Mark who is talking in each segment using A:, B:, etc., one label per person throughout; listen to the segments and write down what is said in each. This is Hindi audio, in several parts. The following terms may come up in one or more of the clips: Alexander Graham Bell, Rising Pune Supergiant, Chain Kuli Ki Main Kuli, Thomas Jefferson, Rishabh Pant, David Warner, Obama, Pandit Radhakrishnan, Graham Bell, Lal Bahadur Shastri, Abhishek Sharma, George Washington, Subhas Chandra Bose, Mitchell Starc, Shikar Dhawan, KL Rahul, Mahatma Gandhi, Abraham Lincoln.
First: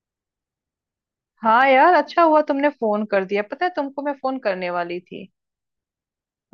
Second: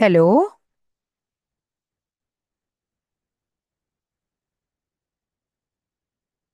A: हेलो।
B: हाँ यार, अच्छा हुआ तुमने फोन कर दिया। पता है तुमको, मैं फोन करने वाली थी।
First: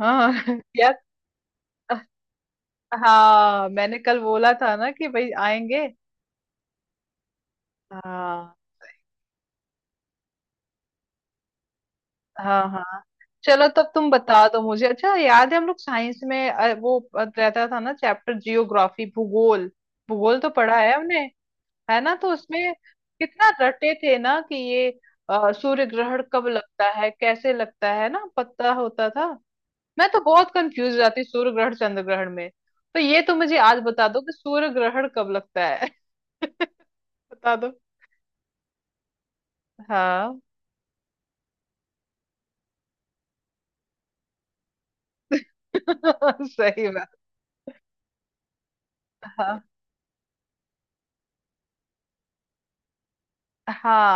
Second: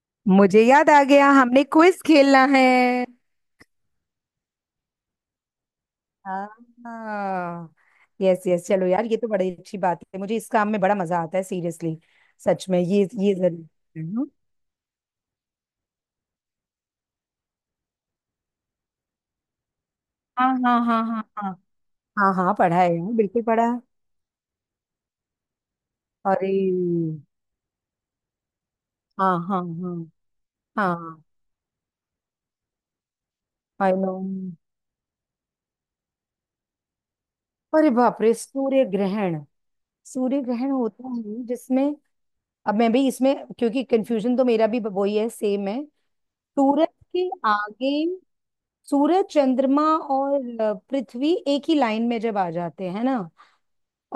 B: हाँ
A: मुझे याद
B: यार।
A: आ गया, हमने क्विज खेलना है।
B: हाँ, मैंने कल बोला था ना कि भाई आएंगे।
A: हाँ, यस
B: हाँ।
A: यस, चलो यार, ये तो बड़ी अच्छी बात है। मुझे इस काम में बड़ा मजा आता है, सीरियसली,
B: हाँ।
A: सच में।
B: हाँ।
A: ये जरूर
B: चलो, तब तुम
A: है।
B: बता दो मुझे। अच्छा याद है, हम लोग साइंस में वो रहता था ना चैप्टर, जियोग्राफी, भूगोल। भूगोल
A: हाँ
B: तो
A: हाँ
B: पढ़ा है
A: हाँ
B: हमने।
A: हाँ हाँ।
B: है ना? तो
A: हाँ हाँ,
B: उसमें
A: पढ़ा है यार, बिल्कुल
B: कितना
A: पढ़ा है।
B: रटे थे ना कि ये सूर्य ग्रहण कब
A: अरे,
B: लगता है कैसे लगता है ना, पता होता था।
A: हाँ हाँ हाँ
B: मैं तो बहुत कंफ्यूज हो जाती
A: हाँ।
B: हूँ सूर्य ग्रहण चंद्र ग्रहण में। तो ये तो मुझे आज
A: आई
B: बता
A: नो।
B: दो कि सूर्य ग्रहण कब लगता है। बता दो।
A: अरे बाप रे, सूर्य ग्रहण।
B: हाँ।
A: सूर्य ग्रहण होता है जिसमें, अब मैं भी इसमें, क्योंकि कंफ्यूजन तो मेरा भी वही है, सेम है। सूरज
B: सही बात।
A: के आगे सूरज
B: हाँ
A: चंद्रमा और पृथ्वी एक ही लाइन में जब आ जाते हैं ना,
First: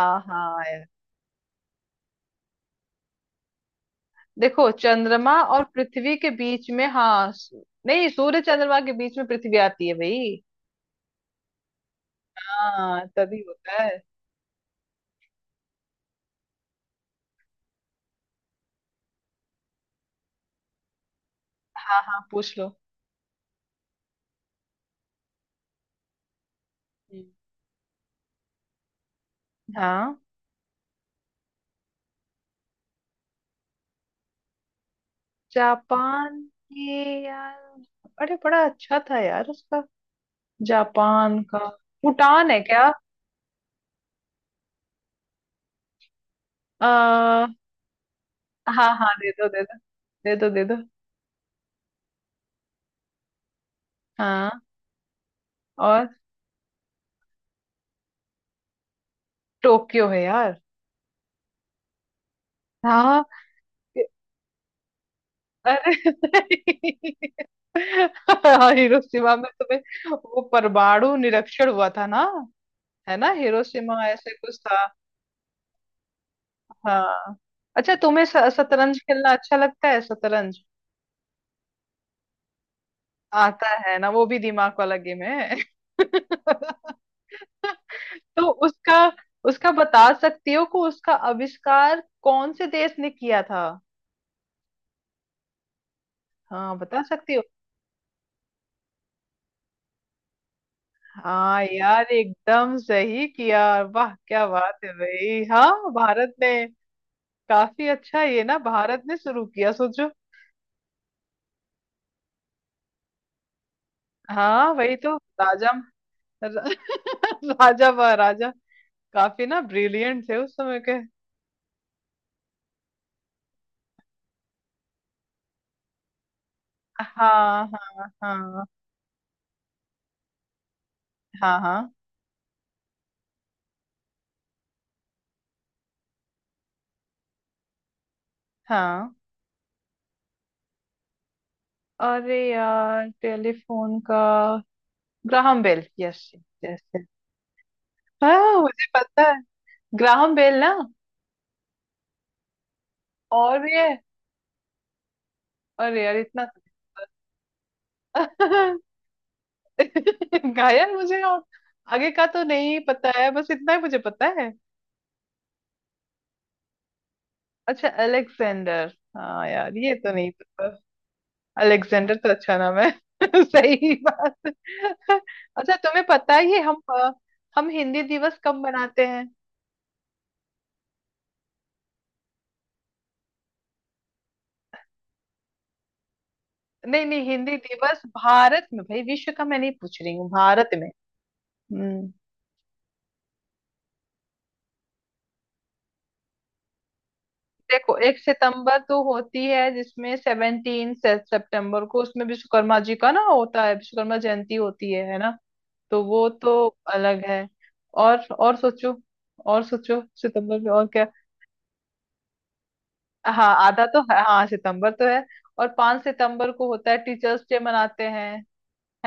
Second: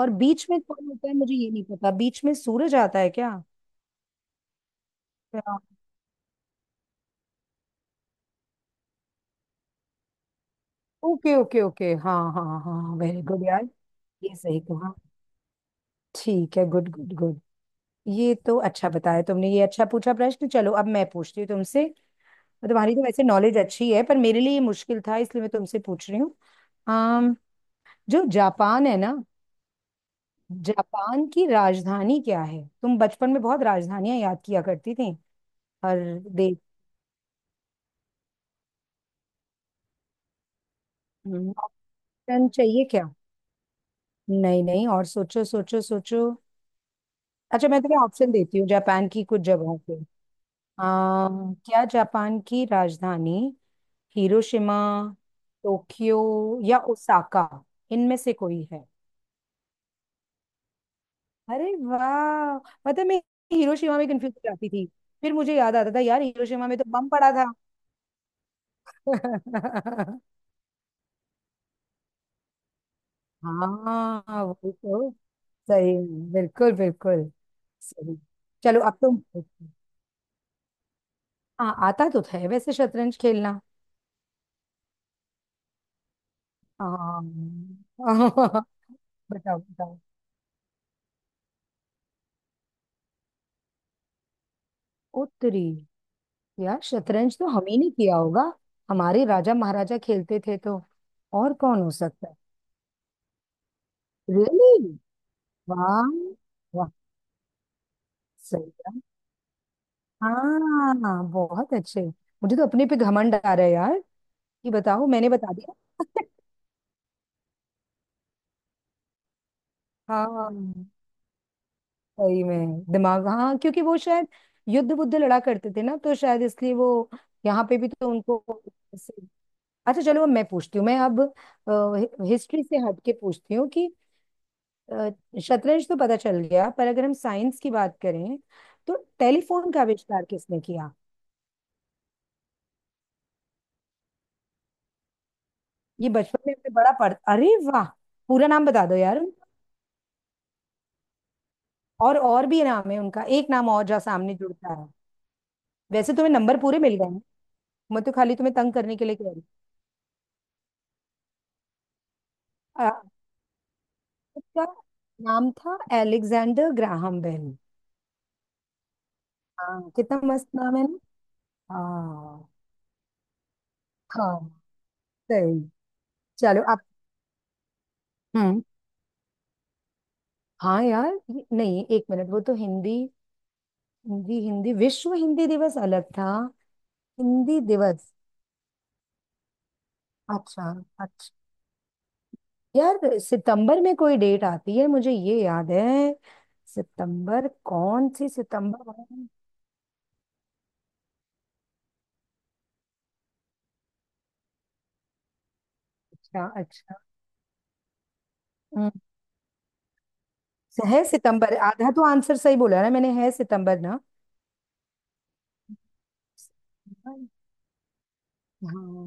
A: और बीच में
B: हाँ यार।
A: कौन होता है, मुझे ये नहीं पता। बीच में सूरज आता है क्या?
B: देखो, चंद्रमा और पृथ्वी के बीच में, हाँ, नहीं, सूर्य चंद्रमा के बीच में पृथ्वी आती है भाई।
A: ओके ओके ओके, हाँ हाँ हाँ हाँ, हाँ,
B: हाँ,
A: वेरी
B: तभी
A: गुड यार।
B: होता है।
A: ये सही कहा। ठीक है, गुड गुड गुड। ये तो अच्छा बताया तुमने, ये अच्छा पूछा प्रश्न। चलो अब मैं पूछती हूँ तुमसे।
B: हाँ हाँ, पूछ लो।
A: तुम्हारी तो वैसे नॉलेज अच्छी है, पर मेरे लिए ये मुश्किल था, इसलिए मैं तुमसे पूछ रही हूँ।
B: हम्म।
A: अम, जो जापान है ना,
B: हाँ,
A: जापान की राजधानी क्या है? तुम बचपन में बहुत राजधानियां याद किया करती थी हर
B: जापान
A: देश।
B: के। यार, अरे बड़ा अच्छा था यार उसका, जापान
A: हम्म,
B: का।
A: ऑप्शन
B: भूटान है
A: चाहिए
B: क्या?
A: क्या? नहीं नहीं, और सोचो सोचो सोचो।
B: हाँ।
A: अच्छा मैं तुम्हें ऑप्शन देती हूँ जापान
B: हाँ,
A: की
B: दे
A: कुछ
B: दो दे दो।
A: जगहों के।
B: दे दो दे दो।
A: आ, क्या जापान की राजधानी
B: हाँ।
A: हिरोशिमा,
B: और
A: टोक्यो या ओसाका? इनमें से कोई है?
B: टोक्यो है यार।
A: अरे वाह! पता है, मैं
B: हाँ।
A: हिरोशिमा में कंफ्यूज हो जाती थी, फिर मुझे याद आता था
B: अरे
A: यार हिरोशिमा में तो बम पड़ा था।
B: हाँ, हिरोशिमा में तुम्हें, वो परमाणु निरक्षण हुआ था ना? है ना, हिरोशिमा ऐसे
A: हाँ
B: कुछ
A: वही
B: था।
A: तो। सही, बिल्कुल बिल्कुल।
B: हाँ। अच्छा,
A: सही।
B: तुम्हें
A: चलो अब
B: शतरंज
A: तुम
B: खेलना अच्छा
A: पूछो।
B: लगता है? शतरंज
A: हाँ, आता तो है वैसे शतरंज खेलना।
B: आता है ना, वो भी दिमाग वाला गेम है।
A: हाँ
B: तो उसका,
A: बताओ
B: उसका
A: बताओ।
B: बता सकती हो कि उसका आविष्कार कौन से देश ने किया था?
A: उत्तरी।
B: हाँ,
A: यार
B: बता सकती
A: शतरंज
B: हो?
A: तो हम ही नहीं किया होगा, हमारे राजा महाराजा खेलते थे तो और
B: हाँ
A: कौन हो
B: यार,
A: सकता है?
B: एकदम सही किया। वाह क्या
A: रियली,
B: बात है भाई, हाँ, भारत
A: वाह
B: ने।
A: वाह।
B: काफी अच्छा ये ना,
A: सही है।
B: भारत ने शुरू किया, सोचो।
A: हाँ, बहुत अच्छे। मुझे तो अपने पे घमंड आ रहा है यार, कि
B: हाँ, वही
A: बताओ
B: तो।
A: मैंने बता
B: राजा
A: दिया।
B: र- राजा महाराजा काफी ना ब्रिलियंट थे उस समय
A: हाँ,
B: के।
A: सही में दिमाग, हाँ क्योंकि वो शायद युद्ध बुद्ध लड़ा करते थे ना, तो शायद इसलिए वो
B: हाँ
A: यहाँ पे भी तो
B: हाँ
A: उनको।
B: हाँ
A: अच्छा चलो अब मैं पूछती हूँ, मैं अब
B: हाँ हाँ
A: हिस्ट्री से हट के पूछती हूँ कि अ, शतरंज तो पता चल गया, पर अगर हम साइंस की बात करें तो
B: हाँ।
A: टेलीफोन का आविष्कार किसने किया?
B: अरे यार, टेलीफोन का ग्राहम बेल,
A: ये
B: यस।
A: बचपन में हमने बड़ा
B: यस,
A: पढ़, अरे वाह। पूरा
B: हाँ
A: नाम
B: मुझे
A: बता दो यार।
B: पता है। ग्राहम बेल ना।
A: और भी नाम है उनका, एक
B: और
A: नाम
B: भी
A: और
B: है?
A: जहाँ सामने जुड़ता है।
B: अरे
A: वैसे
B: यार,
A: तुम्हें
B: इतना
A: नंबर पूरे मिल गए हैं, मैं तो खाली तुम्हें तंग करने के लिए कह रही
B: गायन मुझे और आगे का तो नहीं
A: हूँ।
B: पता है, बस इतना ही मुझे पता है।
A: उसका नाम था एलेक्जेंडर ग्राहम बेल।
B: अच्छा, अलेक्जेंडर, हाँ यार,
A: हाँ
B: ये तो
A: कितना
B: नहीं
A: मस्त
B: पता।
A: नाम है ना।
B: अलेक्जेंडर तो
A: हाँ
B: अच्छा नाम है। सही
A: हाँ,
B: बात।
A: सही।
B: अच्छा, तुम्हें पता है, ये
A: चलो,
B: हम हम हिंदी दिवस कब
A: आप।
B: मनाते हैं?
A: हाँ यार ये, नहीं एक मिनट, वो तो हिंदी, हिंदी हिंदी विश्व हिंदी दिवस अलग था।
B: नहीं नहीं, हिंदी
A: हिंदी
B: दिवस
A: दिवस,
B: भारत में भाई, विश्व का मैं नहीं पूछ रही हूँ, भारत
A: अच्छा
B: में।
A: अच्छा।
B: हम्म।
A: यार सितंबर में कोई डेट आती है मुझे ये याद है। सितंबर
B: देखो,
A: कौन
B: एक
A: सी
B: सितंबर
A: सितंबर
B: तो
A: है?
B: होती है जिसमें 17 सितंबर को उसमें विश्वकर्मा जी का ना होता है, विश्वकर्मा जयंती होती है ना? तो वो
A: अच्छा
B: तो
A: अच्छा।
B: अलग है। और
A: हम्म,
B: सोचो, और सोचो, सितंबर में और
A: है
B: क्या?
A: सितंबर, आधा तो आंसर सही बोला ना मैंने, है
B: हाँ
A: सितंबर
B: आधा तो
A: ना।
B: है, हाँ सितंबर तो है। और 5 सितंबर को होता है,
A: हाँ
B: टीचर्स डे मनाते हैं।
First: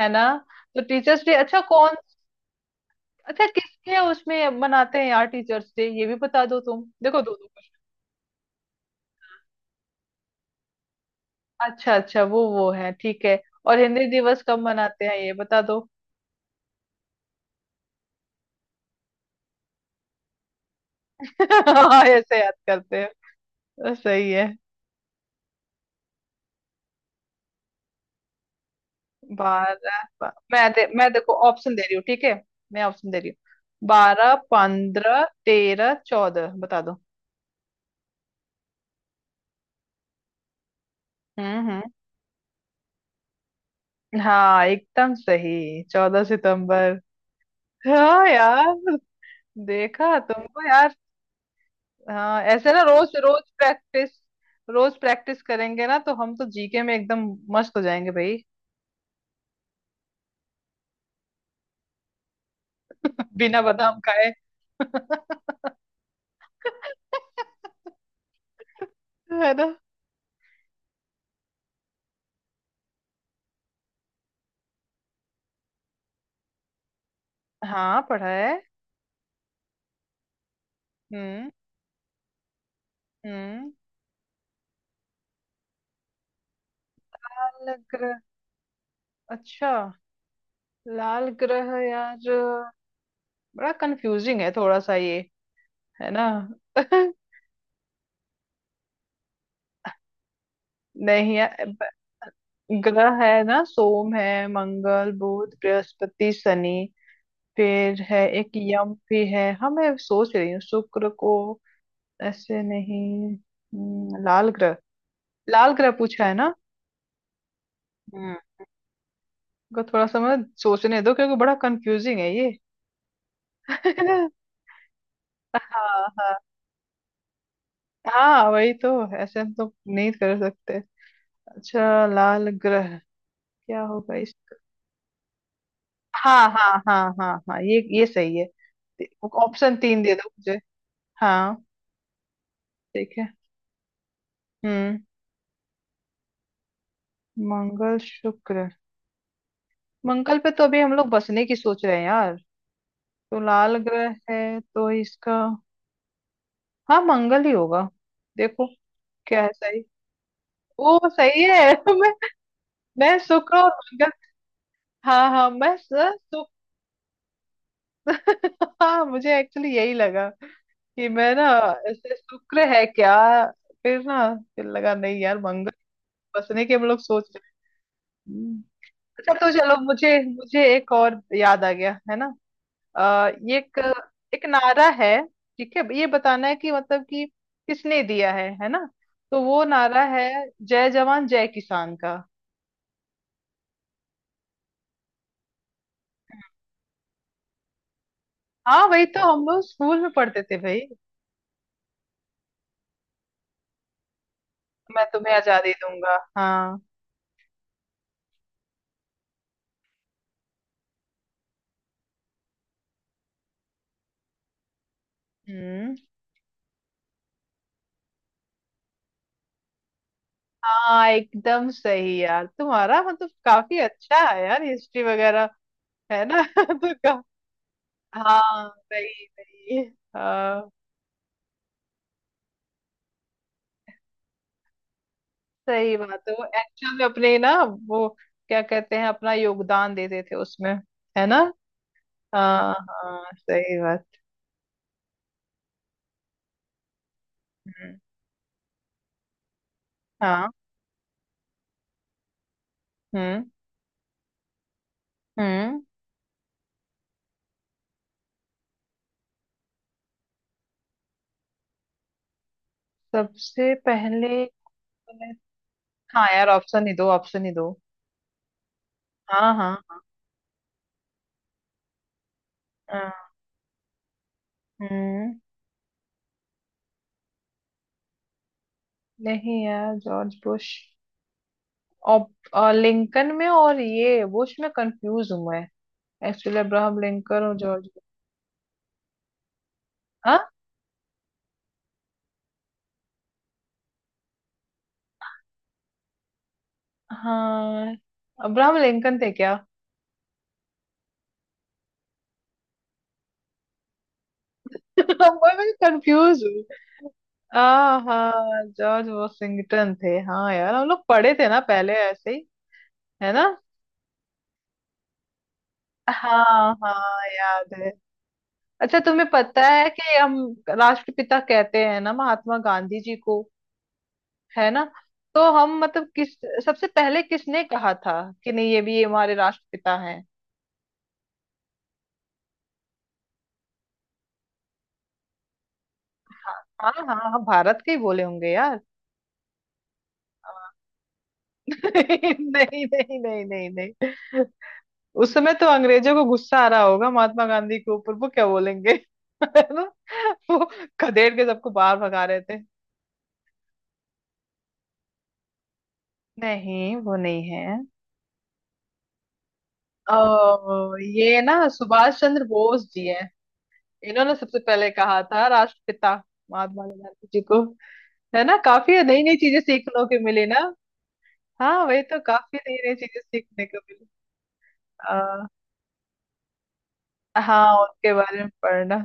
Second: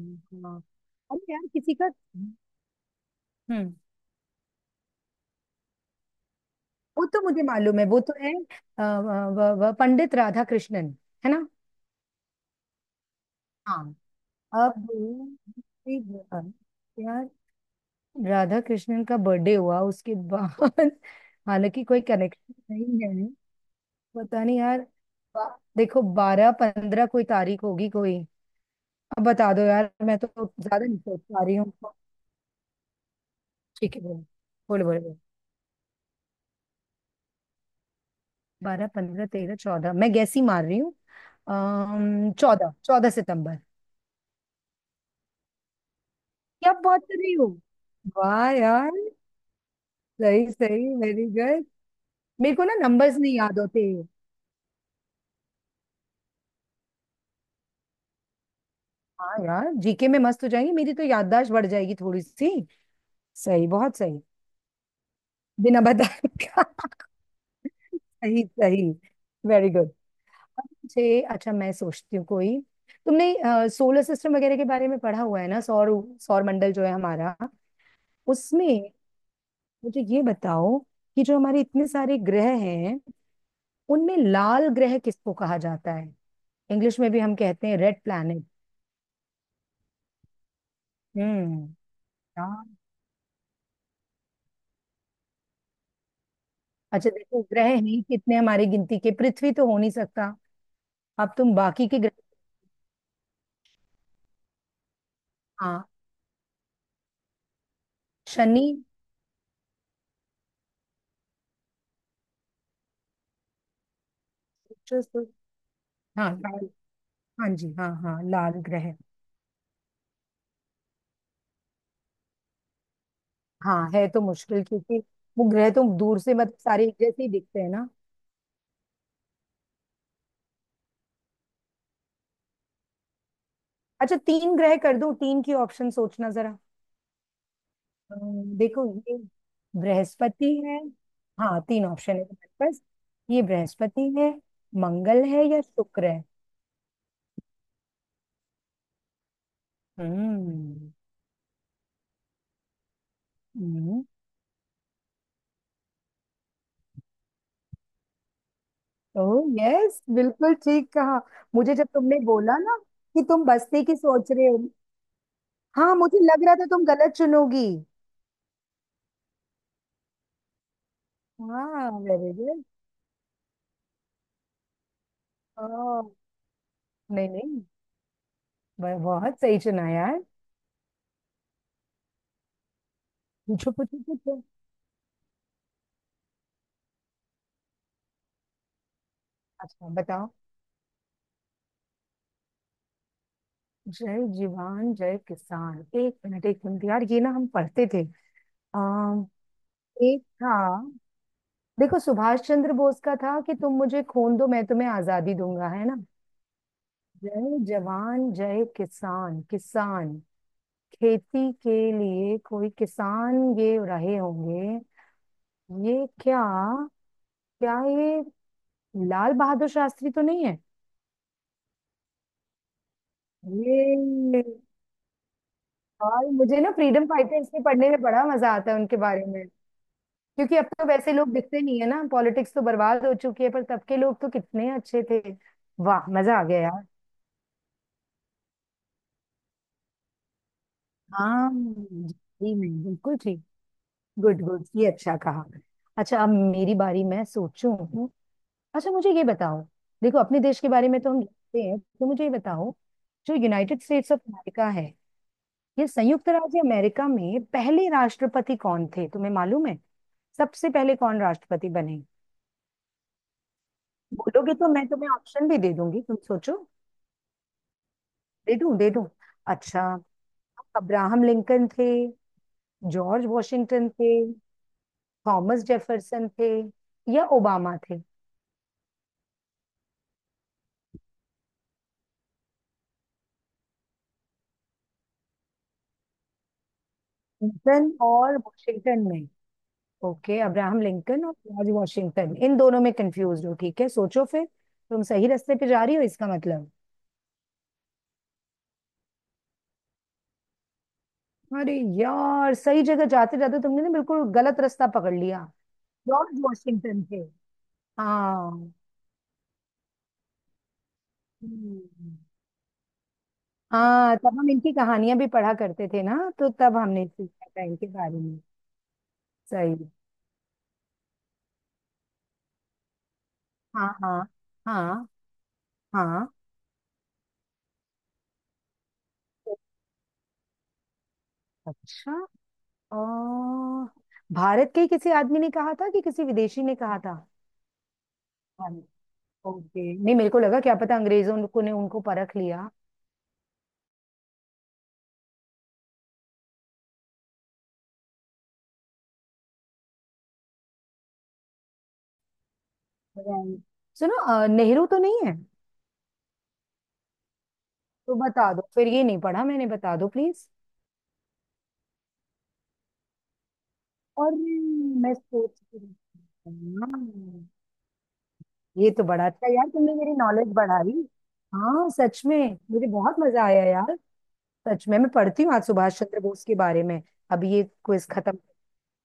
B: है ना? तो टीचर्स
A: अरे
B: डे
A: यार
B: अच्छा
A: किसी का।
B: कौन, अच्छा
A: हम्म,
B: किसके उसमें मनाते हैं यार टीचर्स डे ये भी बता दो तुम।
A: वो
B: देखो,
A: तो
B: दो,
A: मुझे
B: दो कुछ।
A: मालूम है, वो तो है पंडित राधा कृष्णन है
B: अच्छा अच्छा, वो है, ठीक है।
A: ना।
B: और हिंदी दिवस कब
A: अब
B: मनाते हैं ये बता दो।
A: फिर यार राधा कृष्णन का बर्थडे हुआ उसके बाद। हालांकि कोई
B: हाँ, ऐसे याद
A: कनेक्शन
B: करते
A: नहीं है।
B: हैं, सही
A: पता
B: है।
A: नहीं यार। बा- देखो बारह पंद्रह कोई तारीख होगी कोई, अब बता दो यार, मैं तो
B: 12।
A: ज्यादा नहीं
B: मैं
A: सोच
B: देखो,
A: पा रही हूँ।
B: ऑप्शन दे रही हूँ ठीक है? मैं ऑप्शन दे रही हूँ,
A: ठीक है बोलो,
B: बारह
A: बोलो बोलो बोलो।
B: पंद्रह तेरह चौदह बता दो।
A: बारह पंद्रह तेरह चौदह, मैं गैस ही मार रही हूँ।
B: हम्म।
A: चौदह, चौदह सितंबर।
B: हाँ एकदम सही, चौदह
A: क्या
B: सितंबर
A: बात कर रही हो!
B: हाँ
A: वाह
B: यार।
A: यार!
B: देखा
A: सही
B: तुमको
A: सही,
B: यार।
A: Very good.
B: हाँ,
A: मेरे को
B: ऐसे
A: ना
B: ना, रोज
A: नंबर्स नहीं
B: रोज
A: याद होते।
B: प्रैक्टिस। रोज प्रैक्टिस करेंगे ना तो हम तो जीके में एकदम मस्त हो जाएंगे भाई।
A: हाँ यार जीके में मस्त हो जाएंगे, मेरी तो याददाश्त बढ़ जाएगी थोड़ी सी।
B: बिना
A: सही, बहुत
B: बादाम
A: सही।
B: खाए।
A: बिना बताए क्या? सही सही,
B: है ना?
A: Very good. मुझे अच्छा, मैं सोचती हूँ कोई। तुमने सोलर सिस्टम वगैरह के बारे में पढ़ा हुआ है ना, सौर सौर मंडल जो है हमारा,
B: हाँ, पढ़ा है।
A: उसमें मुझे ये बताओ कि जो
B: हम्म
A: हमारे इतने सारे ग्रह हैं,
B: हम्म।
A: उनमें लाल ग्रह किसको कहा जाता है? इंग्लिश में भी हम कहते हैं
B: अलग।
A: Red planet.
B: अच्छा, लाल ग्रह
A: हम्म।
B: यार, बड़ा कंफ्यूजिंग है थोड़ा सा ये, है ना?
A: अच्छा देखो, ग्रह हैं ही कितने हमारी गिनती के, पृथ्वी तो हो नहीं सकता, अब
B: नहीं
A: तुम
B: यार,
A: बाकी के ग्रह।
B: ग्रह है ना, सोम है, मंगल, बुध,
A: हाँ।
B: बृहस्पति, शनि। फिर है, एक
A: शनि।
B: यम भी है। हाँ, मैं सोच रही हूँ शुक्र को। ऐसे नहीं, लाल ग्रह।
A: शुक्र,
B: लाल ग्रह पूछा
A: हाँ
B: है ना?
A: लाल, हाँ जी हाँ हाँ
B: हम्म
A: लाल ग्रह।
B: को थोड़ा सा मैं सोचने दो क्योंकि बड़ा कंफ्यूजिंग है ये।
A: हाँ है तो मुश्किल, क्योंकि वो
B: हाँ
A: ग्रह तो दूर
B: हाँ।
A: से मतलब सारे एक जैसे ही दिखते हैं ना।
B: हाँ वही तो, ऐसे हम तो नहीं कर सकते। अच्छा, लाल ग्रह क्या होगा
A: अच्छा
B: इस।
A: तीन ग्रह कर दो, तीन की ऑप्शन सोचना
B: हाँ
A: जरा।
B: हाँ हाँ हाँ हाँ, ये सही है।
A: देखो, ये
B: ऑप्शन तीन दे दो
A: बृहस्पति
B: मुझे।
A: है, हाँ
B: हाँ,
A: तीन ऑप्शन है तुम्हारे पास।
B: ठीक है।
A: ये बृहस्पति है,
B: हम्म।
A: मंगल है या शुक्र है।
B: मंगल, शुक्र। मंगल पे तो अभी
A: हम्म
B: हम लोग बसने की सोच रहे हैं यार। तो लाल
A: हम्म,
B: ग्रह है तो इसका, हाँ, मंगल ही होगा। देखो,
A: ओह
B: क्या है सही।
A: यस, बिल्कुल ठीक
B: ओ
A: कहा।
B: सही है।
A: मुझे जब
B: मैं
A: तुमने बोला ना
B: मैं
A: कि तुम
B: शुक्र और
A: बस्ती की
B: मंगल,
A: सोच रहे हो,
B: हाँ हाँ, मैं
A: हाँ
B: सर
A: मुझे लग
B: शुक्र,
A: रहा था तुम गलत चुनोगी।
B: हाँ मुझे एक्चुअली यही लगा कि मैं ना,
A: हाँ,
B: ऐसे
A: वेरी गुड।
B: शुक्र है क्या? फिर ना, फिर लगा नहीं यार, मंगल
A: ओह
B: बसने की हम लोग
A: नहीं
B: सोच रहे
A: नहीं,
B: हैं। हम्म। अच्छा,
A: बहुत
B: तो
A: सही
B: चलो,
A: चुना
B: मुझे
A: यार।
B: मुझे एक और याद आ गया है ना। ये
A: पूछो
B: एक,
A: पूछो पूछो।
B: एक नारा है। ठीक है, ये बताना है कि मतलब कि किसने दिया है ना? तो वो
A: अच्छा
B: नारा है
A: बताओ।
B: जय जवान जय किसान का।
A: जय जवान जय किसान, एक मिनट यार, ये ना हम पढ़ते थे।
B: हाँ वही
A: आ,
B: तो, हम लोग स्कूल में
A: एक
B: पढ़ते
A: था,
B: थे भाई।
A: देखो सुभाष चंद्र बोस का था कि तुम मुझे खून दो मैं तुम्हें
B: मैं तुम्हें
A: आजादी दूंगा,
B: आजादी
A: है ना।
B: दूंगा। हाँ।
A: जय जवान जय किसान, किसान खेती के लिए, कोई किसान ये रहे होंगे।
B: हम्म।
A: ये क्या, क्या ये लाल बहादुर शास्त्री तो नहीं है?
B: हाँ एकदम सही यार, तुम्हारा मतलब काफी अच्छा
A: ये,
B: है यार, हिस्ट्री वगैरह। है
A: और
B: ना?
A: मुझे ना
B: तो
A: फ्रीडम
B: का।
A: फाइटर्स के पढ़ने में बड़ा मजा
B: हाँ,
A: आता है, उनके बारे
B: सही
A: में।
B: सही।
A: क्योंकि अब तो वैसे लोग दिखते नहीं है ना, पॉलिटिक्स तो बर्बाद हो चुकी है, पर तब के लोग तो कितने अच्छे थे।
B: सही
A: वाह,
B: बात है,
A: मजा आ
B: वो
A: गया यार।
B: एक्चुअल में अपने ना, वो क्या कहते हैं, अपना योगदान देते थे उसमें, है ना?
A: हाँ जी, मैं
B: हाँ
A: बिल्कुल
B: हाँ,
A: ठीक।
B: सही बात।
A: गुड गुड, ये अच्छा कहा। अच्छा अब मेरी बारी, मैं
B: हम्म,
A: सोचूं। अच्छा मुझे ये बताओ, देखो अपने
B: हाँ।
A: देश के बारे में तो हम जानते हैं, तो मुझे ये बताओ जो
B: हम्म।
A: यूनाइटेड स्टेट्स ऑफ अमेरिका है,
B: हम्म।
A: ये संयुक्त राज्य अमेरिका में पहले राष्ट्रपति कौन थे? तुम्हें मालूम है सबसे पहले कौन राष्ट्रपति बने?
B: सबसे पहले?
A: बोलोगे तो मैं तुम्हें ऑप्शन भी दे दूंगी, तुम
B: हाँ यार,
A: सोचो।
B: ऑप्शन ही दो, ऑप्शन ही दो।
A: दे दूं दे दूं?
B: हाँ।
A: अच्छा,
B: हाँ
A: अब्राहम लिंकन थे,
B: हाँ,
A: जॉर्ज वॉशिंगटन थे,
B: हम्म।
A: थॉमस जेफरसन थे, या ओबामा थे।
B: नहीं यार, जॉर्ज बुश, और, और लिंकन में और ये बुश में कंफ्यूज हूँ मैं। एक्चुअली अब्राहम लिंकन और जॉर्ज
A: लिंकन
B: बुश।
A: और वॉशिंगटन में, ओके
B: हाँ।
A: अब्राहम लिंकन और जॉर्ज वॉशिंगटन इन दोनों में कंफ्यूज हो, ठीक है सोचो फिर। तुम सही रास्ते पे जा रही हो इसका मतलब।
B: हाँ, अब्राहम लिंकन थे क्या?
A: अरे यार, सही जगह जाते जाते तुमने ना बिल्कुल गलत रास्ता पकड़ लिया।
B: मैं
A: जॉर्ज
B: कंफ्यूज हूँ।
A: वॉशिंगटन थे।
B: आ हाँ,
A: हाँ।
B: जॉर्ज वॉशिंगटन थे। हाँ यार, हम लोग पढ़े थे ना पहले
A: हम्म।
B: ऐसे ही। है ना?
A: हाँ तब हम इनकी कहानियां भी पढ़ा करते थे ना, तो
B: हाँ
A: तब हमने
B: हाँ,
A: सीखा था
B: याद
A: इनके
B: है।
A: बारे में।
B: अच्छा, तुम्हें पता है
A: सही।
B: कि हम राष्ट्रपिता कहते हैं ना महात्मा गांधी जी को,
A: हाँ हाँ
B: है ना?
A: हाँ
B: तो हम मतलब
A: हाँ।
B: किस, सबसे पहले किसने कहा था कि नहीं ये भी हमारे राष्ट्रपिता हैं?
A: अच्छा, और भारत के ही किसी आदमी ने कहा था कि किसी विदेशी ने
B: हाँ
A: कहा था?
B: हाँ हाँ हाँ, भारत के ही बोले होंगे यार।
A: ओके, नहीं मेरे को लगा क्या पता अंग्रेजों को
B: नहीं,
A: ने उनको परख लिया।
B: नहीं नहीं नहीं नहीं नहीं। उस समय तो अंग्रेजों को गुस्सा आ रहा होगा महात्मा गांधी के ऊपर, वो क्या बोलेंगे? है ना? वो खदेड़ के सबको बाहर भगा रहे थे।
A: Right. सुनो, नेहरू तो नहीं है?
B: नहीं, वो नहीं है।
A: तो बता दो फिर, ये नहीं पढ़ा मैंने, बता दो प्लीज।
B: ओ, ये ना सुभाष चंद्र बोस जी हैं, इन्होंने
A: और
B: सबसे पहले
A: मैं
B: कहा था
A: सोच रही
B: राष्ट्रपिता
A: थी,
B: महात्मा गांधी जी
A: हाँ,
B: को। है ना,
A: ये
B: काफी
A: तो
B: नई
A: बड़ा
B: नई
A: अच्छा
B: चीजें
A: यार, तुमने
B: सीखने
A: मेरी
B: को मिली
A: नॉलेज
B: ना।
A: बढ़ाई।
B: हाँ
A: हाँ
B: वही तो,
A: सच में।
B: काफी नई
A: मुझे
B: नई
A: बहुत
B: चीजें
A: मजा आया
B: सीखने को
A: यार,
B: मिली।
A: सच में। मैं पढ़ती
B: आ,
A: हूँ आज सुभाष चंद्र बोस के बारे में। अब ये
B: हाँ,
A: क्विज
B: उनके
A: खत्म।
B: बारे में पढ़ना।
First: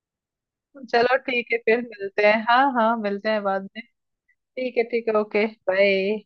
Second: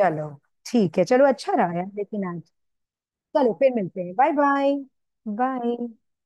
A: चलो ठीक है,
B: चलो
A: चलो
B: ठीक
A: अच्छा
B: है,
A: रहा
B: फिर
A: यार, लेकिन
B: मिलते हैं,
A: आज
B: हाँ हाँ, मिलते हैं
A: चलो
B: बाद
A: फिर
B: में।
A: मिलते हैं, बाय बाय।
B: ठीक है ठीक है, ओके
A: बाय।
B: बाय।